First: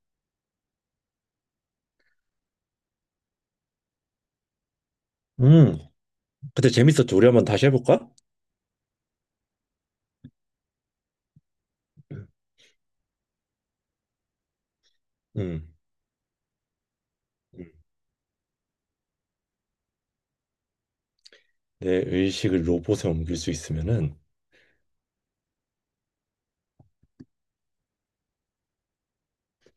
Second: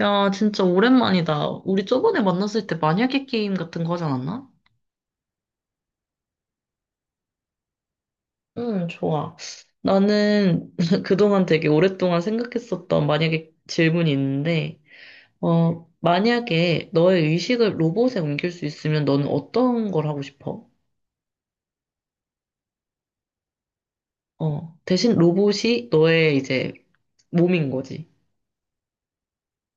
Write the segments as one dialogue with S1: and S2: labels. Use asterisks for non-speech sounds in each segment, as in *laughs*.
S1: 야, 진짜 오랜만이다. 우리 저번에 만났을 때 만약에 게임 같은 거 하지 않았나?
S2: 음, 그때 재밌었죠. 우리 한번 다시 해볼까?
S1: 응, 좋아. 나는 *laughs* 그동안 되게 오랫동안 생각했었던 만약에 질문이 있는데,
S2: 음,
S1: 어, 만약에 너의
S2: 음.
S1: 의식을 로봇에 옮길 수 있으면 너는 어떤 걸 하고 싶어?
S2: 내 의식을 로봇에 옮길 수 있으면은,
S1: 어, 대신 로봇이 너의 이제 몸인 거지.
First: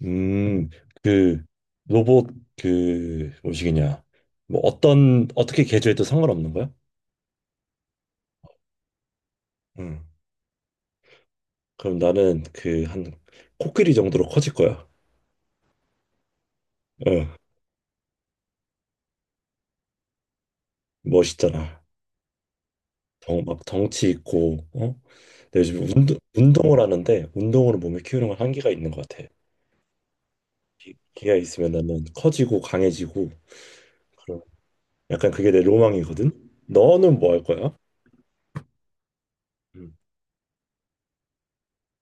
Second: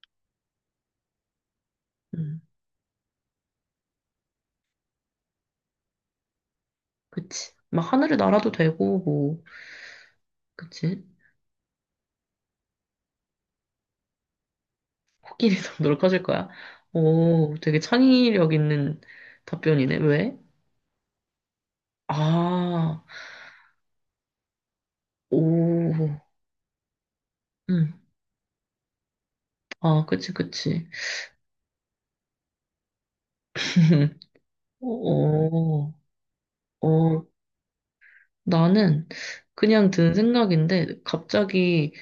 S2: 음, 그 로봇
S1: 음
S2: 그 뭐시기냐, 뭐 어떤 어떻게 개조해도 상관없는 거야?
S1: 그치. 막 하늘을 날아도 되고, 뭐,
S2: 음,
S1: 그치?
S2: 그럼 나는 그 한 코끼리 정도로 커질 거야.
S1: 코끼리도 *laughs* 놀 하실 거야.
S2: 어,
S1: 오, 되게 창의력 있는 답변이네. 왜?
S2: 멋있잖아.
S1: 아,
S2: 막 덩치 있고, 어?
S1: 오,
S2: 내가 요즘 운동을 하는데 운동으로
S1: 음,
S2: 몸을 키우는 건 한계가 있는 것 같아.
S1: 아, 그치, 그치.
S2: 기가 있으면 나는 커지고 강해지고.
S1: *laughs* 어,
S2: 약간 그게 내 로망이거든.
S1: 어,
S2: 너는
S1: 어,
S2: 뭐 할 거야?
S1: 나는 그냥
S2: 음.
S1: 든 생각인데, 갑자기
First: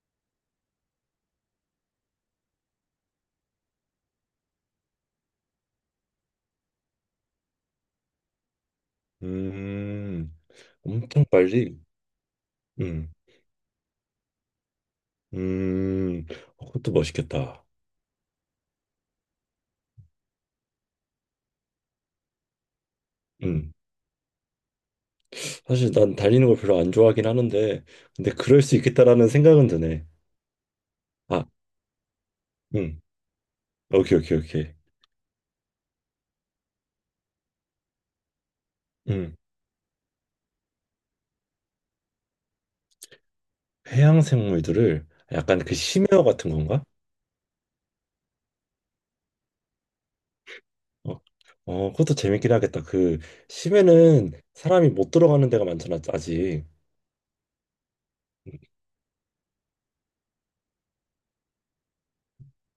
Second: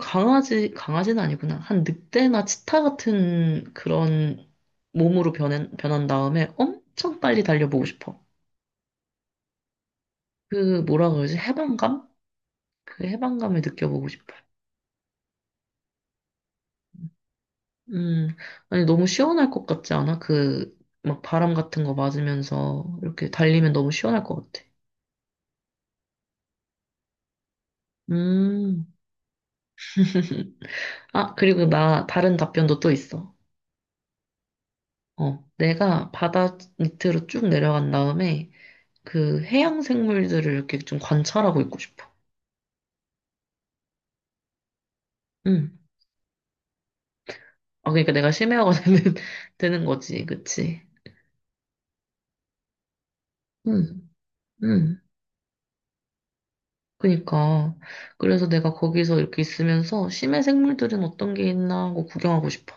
S1: 강아지, 강아지는 아니구나. 한 늑대나 치타 같은 그런 몸으로 변한 다음에 엄청 빨리 달려보고 싶어.
S2: 음,
S1: 그, 뭐라
S2: 엄청
S1: 그러지?
S2: 빨리.
S1: 해방감? 그
S2: 음,
S1: 해방감을 느껴보고 싶어.
S2: 음, 어, 그것도 멋있겠다.
S1: 음, 아니, 너무 시원할 것 같지 않아? 그, 막 바람 같은 거 맞으면서 이렇게 달리면
S2: 음,
S1: 너무 시원할 것 같아.
S2: 사실 난 달리는 걸 별로 안 좋아하긴 하는데, 근데 그럴 수
S1: 음.
S2: 있겠다라는 생각은 드네.
S1: *laughs* 아,
S2: 아,
S1: 그리고 나 다른 답변도 또
S2: 음,
S1: 있어.
S2: 오케이, 오케이, 오케이.
S1: 어, 내가 바다 밑으로 쭉 내려간 다음에
S2: 음,
S1: 그 해양 생물들을 이렇게 좀 관찰하고 있고 싶어.
S2: 해양 생물들을 약간
S1: 응.
S2: 그 심해어 같은 건가?
S1: 아, 그러니까 내가 심해화가 *laughs* 되는 거지. 그치?
S2: 어, 어, 그것도 재밌긴 하겠다. 그
S1: 응,
S2: 심해는 사람이
S1: 응.
S2: 못 들어가는 데가 많잖아, 아직.
S1: 그니까. 그래서 내가 거기서 이렇게 있으면서 심해 생물들은 어떤 게 있나 하고 구경하고 싶어.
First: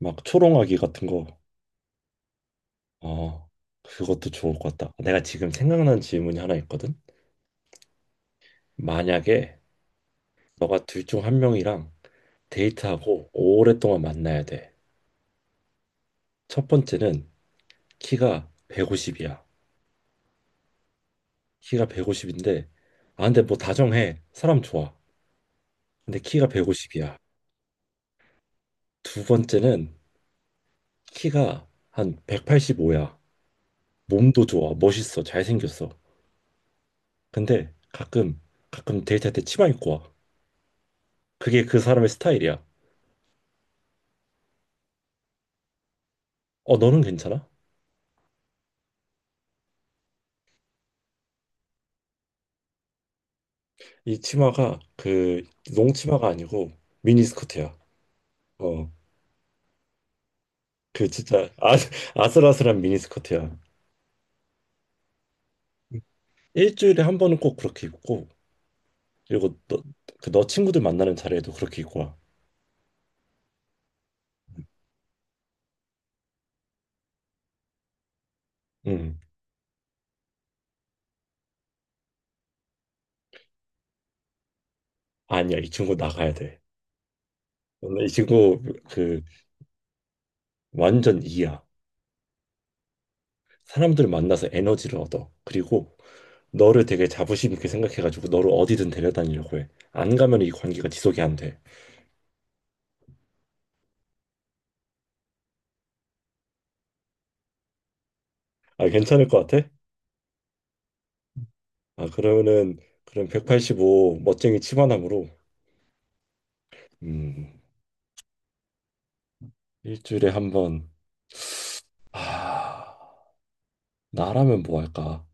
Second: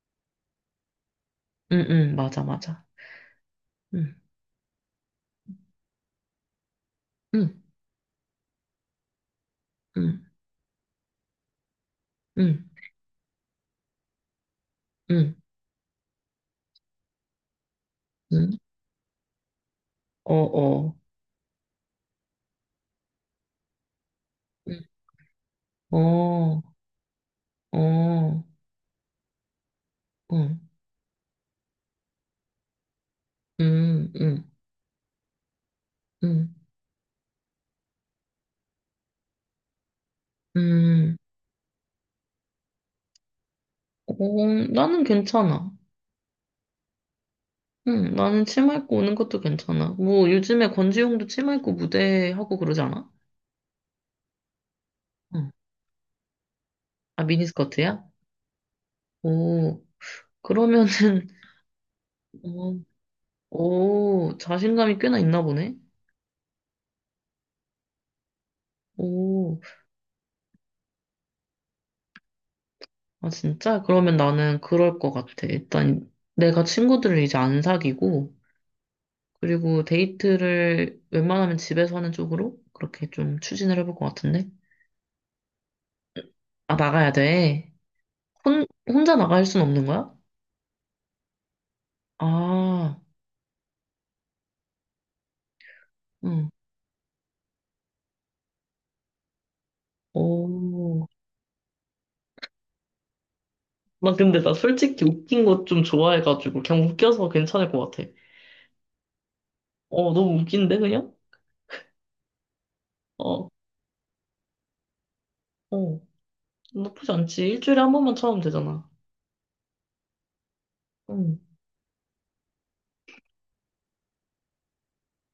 S2: 막 초롱아기 같은 거.
S1: 응, 응, 맞아, 맞아.
S2: 어,
S1: 응,
S2: 그것도 좋을 것 같다. 내가 지금 생각난 질문이 하나 있거든.
S1: 응,
S2: 만약에
S1: 응,
S2: 너가 둘 중 한 명이랑
S1: 응,
S2: 데이트하고 오랫동안 만나야 돼.
S1: 응,
S2: 첫 번째는 키가
S1: 응.
S2: 150이야.
S1: 어, 어.
S2: 키가 150인데, 아, 근데 뭐 다정해. 사람
S1: 응.
S2: 좋아. 근데 키가
S1: 어,
S2: 150이야.
S1: 어.
S2: 두 번째는
S1: 응,
S2: 키가 한 185야.
S1: 음,
S2: 몸도
S1: 음,
S2: 좋아. 멋있어. 잘생겼어.
S1: 음,
S2: 근데 가끔 데이트할 때 치마 입고 와.
S1: 음.
S2: 그게 그 사람의 스타일이야.
S1: 어, 나는 괜찮아.
S2: 어, 너는 괜찮아?
S1: 응, 나는 치마 입고 오는 것도 괜찮아. 뭐, 요즘에 권지용도 치마 입고 무대 하고 그러지 않아?
S2: 이 치마가 그
S1: 응.
S2: 농치마가 아니고
S1: 아,
S2: 미니스커트야.
S1: 미니스커트야?
S2: 어,
S1: 오, 그러면은,
S2: 그 진짜
S1: *laughs*
S2: *laughs*
S1: 어,
S2: 아슬아슬한 미니스커트야.
S1: 오, 자신감이 꽤나 있나 보네?
S2: 일주일에 한 번은 꼭 그렇게 입고 그리고
S1: 오,
S2: 너 친구들 만나는 자리에도 그렇게 입고 와.
S1: 아, 진짜? 그러면 나는 그럴 것 같아. 일단, 내가 친구들을 이제 안 사귀고,
S2: 응.
S1: 그리고 데이트를 웬만하면 집에서 하는 쪽으로 그렇게 좀 추진을 해볼 것 같은데?
S2: 아니야, 이 친구 나가야 돼.
S1: 아, 나가야 돼.
S2: 오늘 이 친구
S1: 혼자
S2: 그
S1: 나갈 순 없는 거야?
S2: 완전 이야.
S1: 아,
S2: 사람들 만나서 에너지를 얻어. 그리고
S1: 응.
S2: 너를 되게 자부심 있게 생각해가지고 너를 어디든 데려다니려고 해. 안 가면 이 관계가
S1: 오.
S2: 지속이 안 돼.
S1: 나 근데 나 솔직히 웃긴 거 좀 좋아해가지고 그냥 웃겨서 괜찮을 것 같아.
S2: 아, 괜찮을 것 같아?
S1: 어, 너무 웃긴데 그냥?
S2: 아, 그러면은 그럼
S1: 어,
S2: 185 멋쟁이 치마남으로.
S1: 어. 나쁘지 않지.
S2: 음,
S1: 일주일에 한 번만 참으면 되잖아.
S2: 일주일에 한 번.
S1: 응.
S2: 아, 나라면 뭐 할까?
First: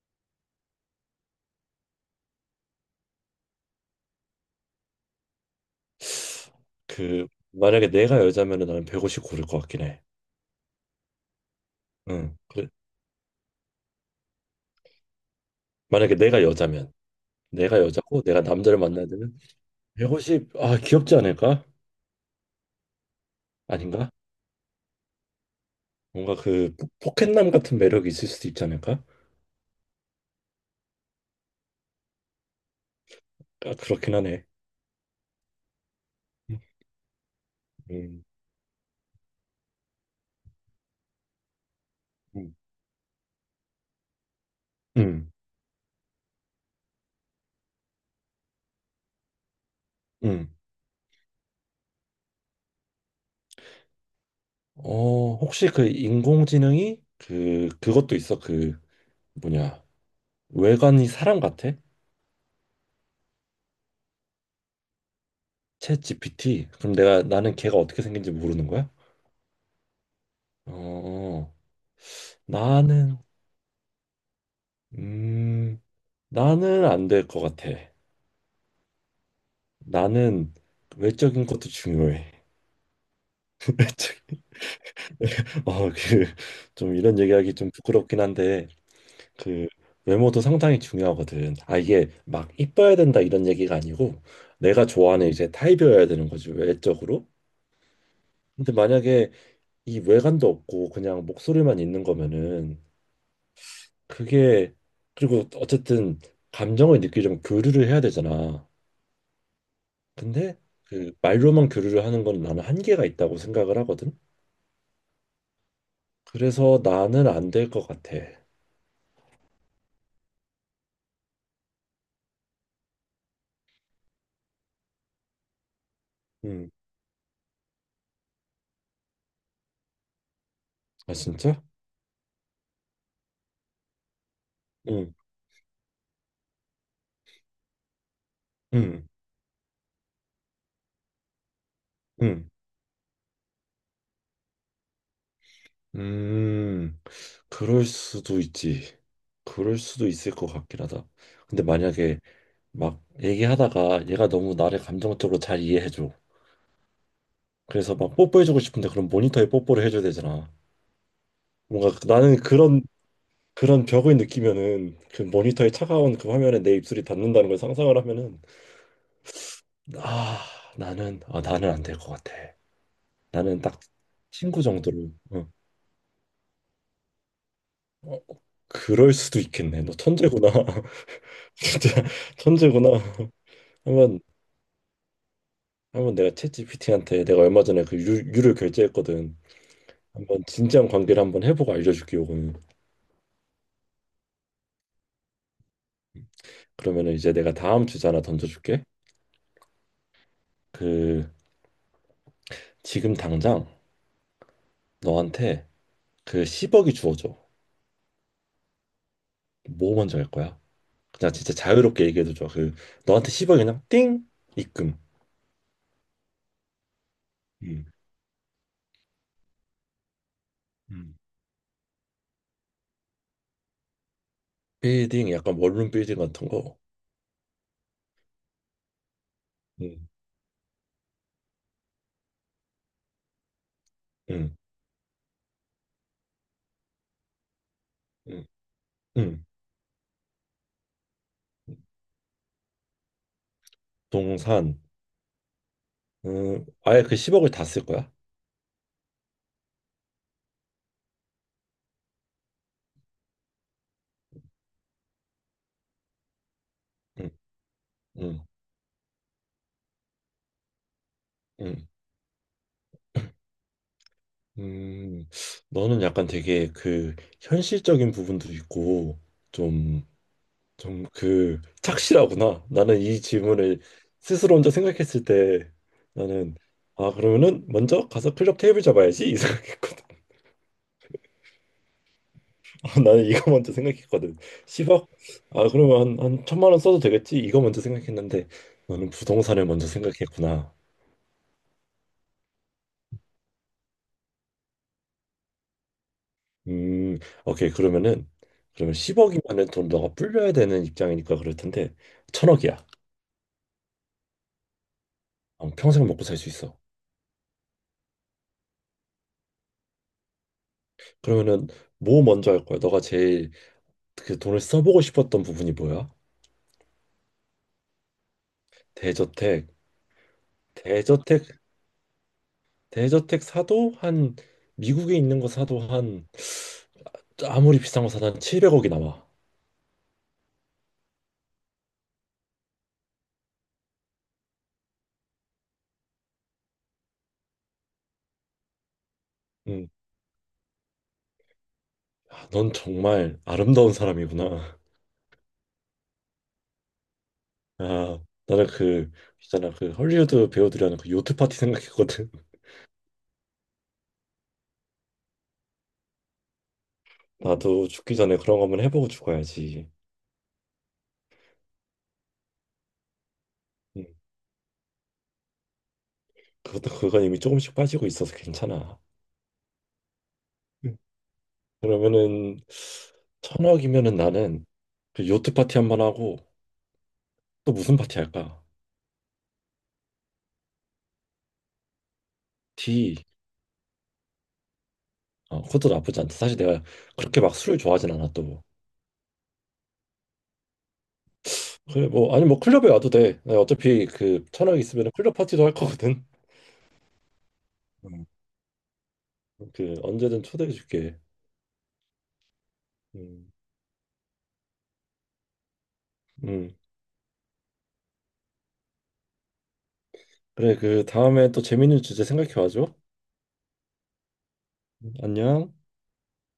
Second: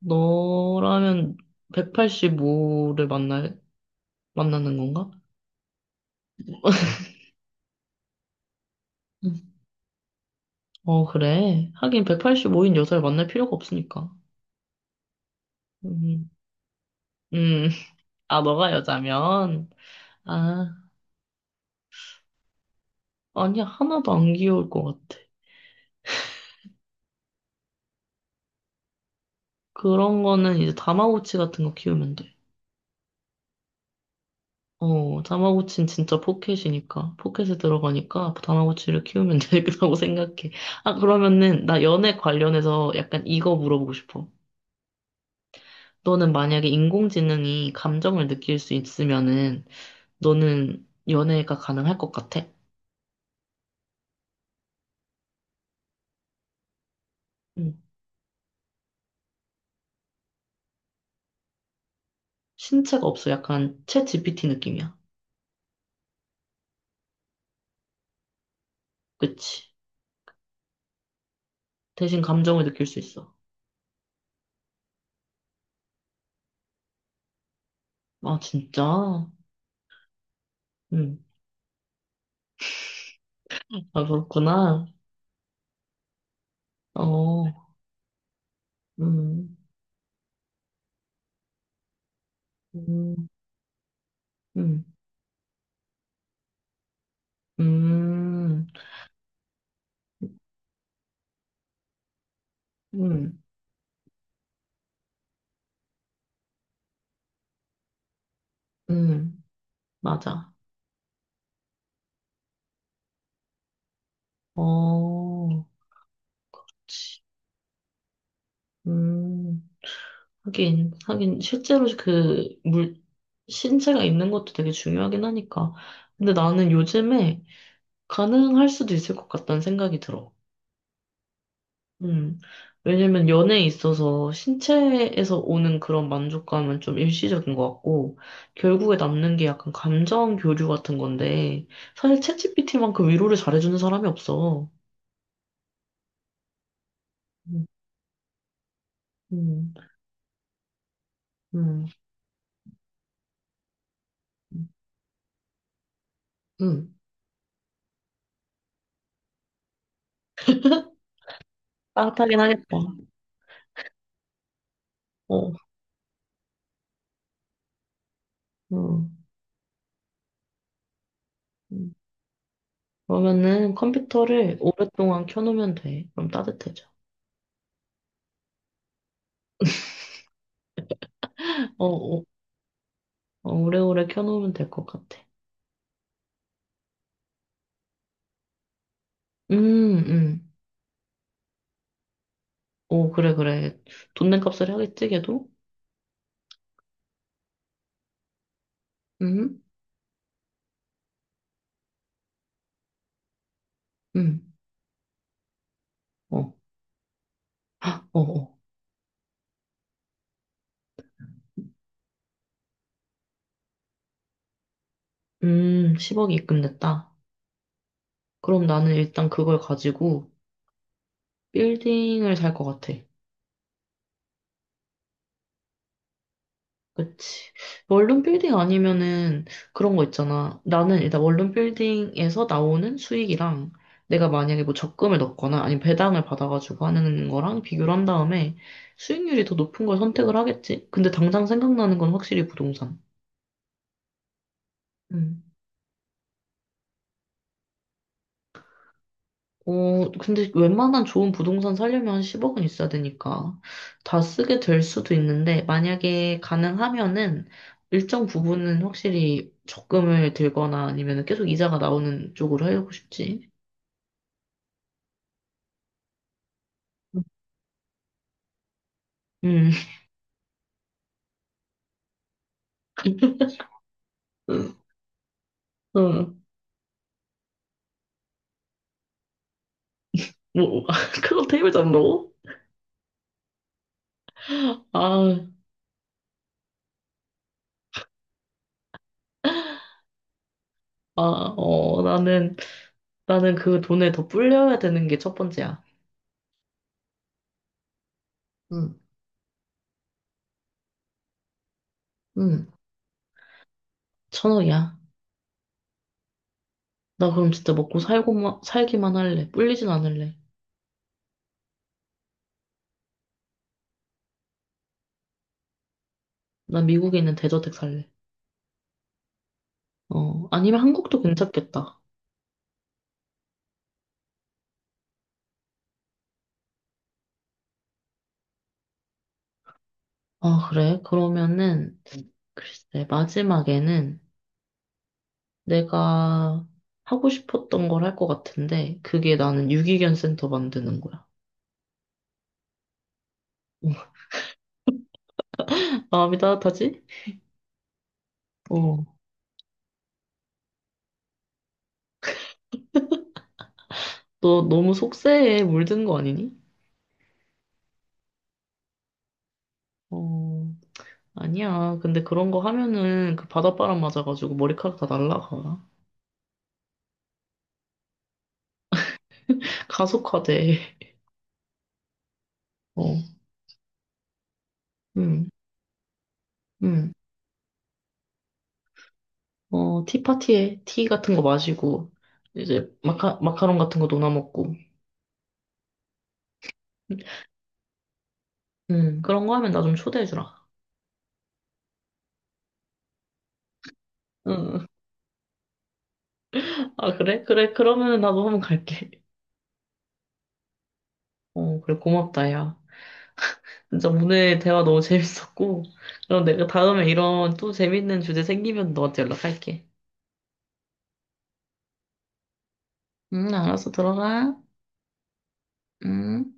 S1: 너라면 185를 만나는 건가?
S2: 그 만약에 내가 여자면은 나는 150
S1: 응.
S2: 고를 것 같긴 해.
S1: 어, 그래. 하긴
S2: 응. 그래.
S1: 185인 여자를 만날 필요가 없으니까.
S2: 만약에
S1: 음,
S2: 내가 여자면
S1: 음.
S2: 내가 여자고
S1: 아,
S2: 내가
S1: 너가
S2: 남자를 만나야 되면
S1: 여자면?
S2: 150.
S1: 아,
S2: 아, 귀엽지 않을까?
S1: 아니야.
S2: 아닌가?
S1: 하나도 안 귀여울 것 같아.
S2: 뭔가 그 포켓남 같은 매력이 있을 수도 있지 않을까?
S1: 그런 거는 이제 다마고치 같은 거 키우면 돼.
S2: 아, 그렇긴 하네.
S1: 어, 다마고치는 진짜
S2: 음.
S1: 포켓이니까. 포켓에
S2: 음.
S1: 들어가니까 다마고치를 키우면 *laughs* 되겠다고 생각해. 아, 그러면은 나 연애
S2: 음.
S1: 관련해서 약간 이거 물어보고 싶어.
S2: 음.
S1: 너는 만약에 인공지능이 감정을 느낄 수 있으면은
S2: 음.
S1: 너는 연애가 가능할 것 같아?
S2: 어, 혹시 그 인공지능이 그
S1: 응.
S2: 그것도 있어. 그 뭐냐 외관이 사람 같아?
S1: 신체가 없어. 약간 챗 GPT 느낌이야.
S2: 챗 GPT 그럼 내가 나는 걔가 어떻게 생긴지 모르는 거야?
S1: 그치?
S2: 어
S1: 대신 감정을 느낄 수
S2: 나는
S1: 있어.
S2: 음 나는 안 될 것 같아.
S1: 아, 진짜?
S2: 나는
S1: 응.
S2: 외적인 것도 중요해. *laughs*
S1: 아,
S2: 외적
S1: 그렇구나.
S2: *laughs* 어그좀 이런
S1: 어,
S2: 얘기하기 좀 부끄럽긴 한데
S1: 음.
S2: 그 외모도 상당히 중요하거든. 아, 이게 막 이뻐야 된다
S1: 음.
S2: 이런 얘기가 아니고
S1: 음,
S2: 내가 좋아하는 이제 타입이어야 되는 거지 외적으로.
S1: 음,
S2: 근데 만약에 이 외관도 없고 그냥 목소리만 있는 거면은
S1: 음,
S2: 그게, 그리고 어쨌든 감정을 느끼려면 교류를 해야 되잖아.
S1: 음, 맞아.
S2: 근데 그 말로만 교류를 하는 건 나는 한계가 있다고 생각을 하거든.
S1: 어,
S2: 그래서 나는 안 될 것 같아.
S1: 음, 하긴, 하긴, 실제로 그 신체가 있는 것도 되게 중요하긴 하니까. 근데 나는
S2: 음.
S1: 요즘에 가능할 수도 있을 것 같다는 생각이 들어.
S2: 아 진짜?
S1: 음, 왜냐면 연애에 있어서
S2: 응.
S1: 신체에서 오는 그런 만족감은 좀 일시적인 것 같고, 결국에
S2: 응.
S1: 남는 게 약간 감정 교류 같은 건데, 사실
S2: 응.
S1: 챗GPT만큼 위로를 잘해주는 사람이 없어.
S2: 음. 그럴 수도 있지.
S1: 음,
S2: 그럴 수도 있을 것 같긴 하다. 근데
S1: 음,
S2: 만약에 막 얘기하다가 얘가 너무 나를 감정적으로 잘 이해해줘.
S1: 음.
S2: 그래서 막 뽀뽀해주고 싶은데 그럼 모니터에 뽀뽀를 해줘야 되잖아. 뭔가 나는
S1: 빠듯하긴 하겠다.
S2: 그런 벽을 느끼면은 그
S1: 어,
S2: 모니터의 차가운 그 화면에 내 입술이 닿는다는 걸 상상을 하면은
S1: 어
S2: 아 나는 안
S1: 음.
S2: 될 것 같아. 나는
S1: 그러면은
S2: 딱
S1: 컴퓨터를
S2: 친구 정도로.
S1: 오랫동안
S2: 어.
S1: 켜놓으면 돼. 그럼 따뜻해져.
S2: 어, 그럴 수도 있겠네. 너 천재구나. *laughs*
S1: 어,
S2: 진짜
S1: 어,
S2: 천재구나.
S1: 어, 오래오래
S2: 한번
S1: 켜놓으면 될 것 같아.
S2: 한번 내가 챗GPT한테 내가 얼마 전에 그 유를 결제했거든.
S1: 음,
S2: 한번
S1: 음.
S2: 진지한 관계를 한번 해보고 알려줄게 요거는.
S1: 오, 그래, 그래. 돈 낸 값을 하겠지, 걔도?
S2: 그러면은 이제 내가 다음 주제 하나 던져줄게.
S1: 음,
S2: 그 지금 당장
S1: 음.
S2: 너한테 그
S1: 어,
S2: 10억이 주어져.
S1: 헉, 어, 어.
S2: 뭐 먼저 할 거야? 그냥 진짜 자유롭게 얘기해도 좋아. 그 너한테 10억 그냥 띵 입금.
S1: 10억이 입금됐다.
S2: 음,
S1: 그럼 나는 일단 그걸 가지고
S2: 음,
S1: 빌딩을 살 것 같아.
S2: 빌딩 약간 원룸 빌딩 같은 거.
S1: 그치. 원룸 빌딩 아니면은 그런 거
S2: 음.
S1: 있잖아. 나는 일단 원룸 빌딩에서 나오는 수익이랑 내가
S2: 응.
S1: 만약에 뭐 적금을 넣거나 아니면 배당을 받아가지고 하는 거랑 비교를 한
S2: 응.
S1: 다음에 수익률이
S2: 응.
S1: 더 높은 걸 선택을 하겠지. 근데 당장 생각나는 건 확실히 부동산.
S2: 동산. 아예 그 10억을 다 쓸 거야?
S1: 어, 근데 웬만한 좋은 부동산 살려면 10억은 있어야 되니까 다 쓰게 될 수도 있는데 만약에
S2: 응.
S1: 가능하면은 일정
S2: 응.
S1: 부분은 확실히 적금을 들거나 아니면 계속 이자가
S2: 응.
S1: 나오는 쪽으로 하려고 싶지.
S2: 음. 너는 약간 되게 그 현실적인 부분도 있고
S1: 음,
S2: 좀 좀 그 착실하구나. 나는 이 질문을 스스로 혼자
S1: *laughs*
S2: 생각했을 때
S1: 음,
S2: 나는 아, 그러면은 먼저 가서 클럽 테이블 잡아야지 이 생각했거든. *laughs*
S1: 뭐, *laughs* 그거 테이블 잡는다고?
S2: 나는 이거 먼저 생각했거든. 10억?
S1: 아,
S2: 아, 그러면 한 천만 원 써도 되겠지? 이거 먼저 생각했는데 너는 부동산을 먼저 생각했구나.
S1: 아, 어, 나는 그 돈에 더 불려야 되는 게 첫 번째야.
S2: 음 오케이. 그러면은
S1: 응.
S2: 그러면 10억이면은 돈 너가 불려야 되는 입장이니까 그럴 텐데
S1: 응.
S2: 천억이야.
S1: 1,000억이야.
S2: 어, 평생 먹고 살 수 있어.
S1: 나 그럼 진짜 먹고 살기만 할래. 불리진 않을래.
S2: 그러면은 뭐 먼저 할 거야? 너가 제일 그 돈을 써보고 싶었던 부분이 뭐야?
S1: 난 미국에 있는 대저택 살래.
S2: 대저택,
S1: 어, 아니면 한국도
S2: 대저택,
S1: 괜찮겠다.
S2: 대저택 사도 한 미국에 있는 거 사도 한 아무리 비싼 거 사도 한 700억이 나와.
S1: 아, 그래? 그러면은, 글쎄, 마지막에는 내가 하고 싶었던 걸 할 것 같은데, 그게 나는
S2: 음,
S1: 유기견 센터 만드는 거야.
S2: 아, 넌 정말 아름다운
S1: *laughs*
S2: 사람이구나.
S1: 마음이 따뜻하지?
S2: 아, 나는
S1: 어.
S2: 그 있잖아 그 헐리우드 배우들이 하는 그 요트 파티 생각했거든. *laughs*
S1: 너 너무 속세에 물든 거 아니니?
S2: 나도 죽기 전에 그런 거 한번 해보고 죽어야지.
S1: 어, 아니야. 근데 그런 거 하면은 그 바닷바람
S2: 음,
S1: 맞아가지고 머리카락 다 날라가.
S2: 그것도 그건 이미 조금씩 빠지고 있어서 괜찮아.
S1: *laughs* 가속화돼.
S2: 음, 그러면은
S1: 어,
S2: 천억이면은 나는 그
S1: 응,
S2: 요트 파티 한번 하고
S1: 응.
S2: 또 무슨 파티 할까?
S1: 어, 티파티에 티 같은 거 마시고, 이제
S2: 디
S1: 마카롱 같은 거 도나 먹고,
S2: 어, 그것도 나쁘지 않다. 사실 내가 그렇게 막 술을 좋아하진 않아 또.
S1: 그런 거 하면 나 좀 초대해주라.
S2: 그래, 뭐, 아니, 뭐 클럽에 와도 돼. 내가 어차피 그 천억
S1: 응.
S2: 있으면 클럽 파티도 할 거거든.
S1: 아, 그래? 그래, 그러면
S2: 음.
S1: 나도 한번 갈게.
S2: 그 언제든 초대해 줄게.
S1: 어, 그래, 고맙다, 야.
S2: 음,
S1: 진짜 오늘 대화 너무 재밌었고, 그럼 내가
S2: 음.
S1: 다음에 이런 또 재밌는 주제 생기면 너한테 연락할게.
S2: 그래, 그 다음에 또 재밌는 주제 생각해 와줘.
S1: 응, 알았어, 들어가.
S2: 안녕.
S1: 응.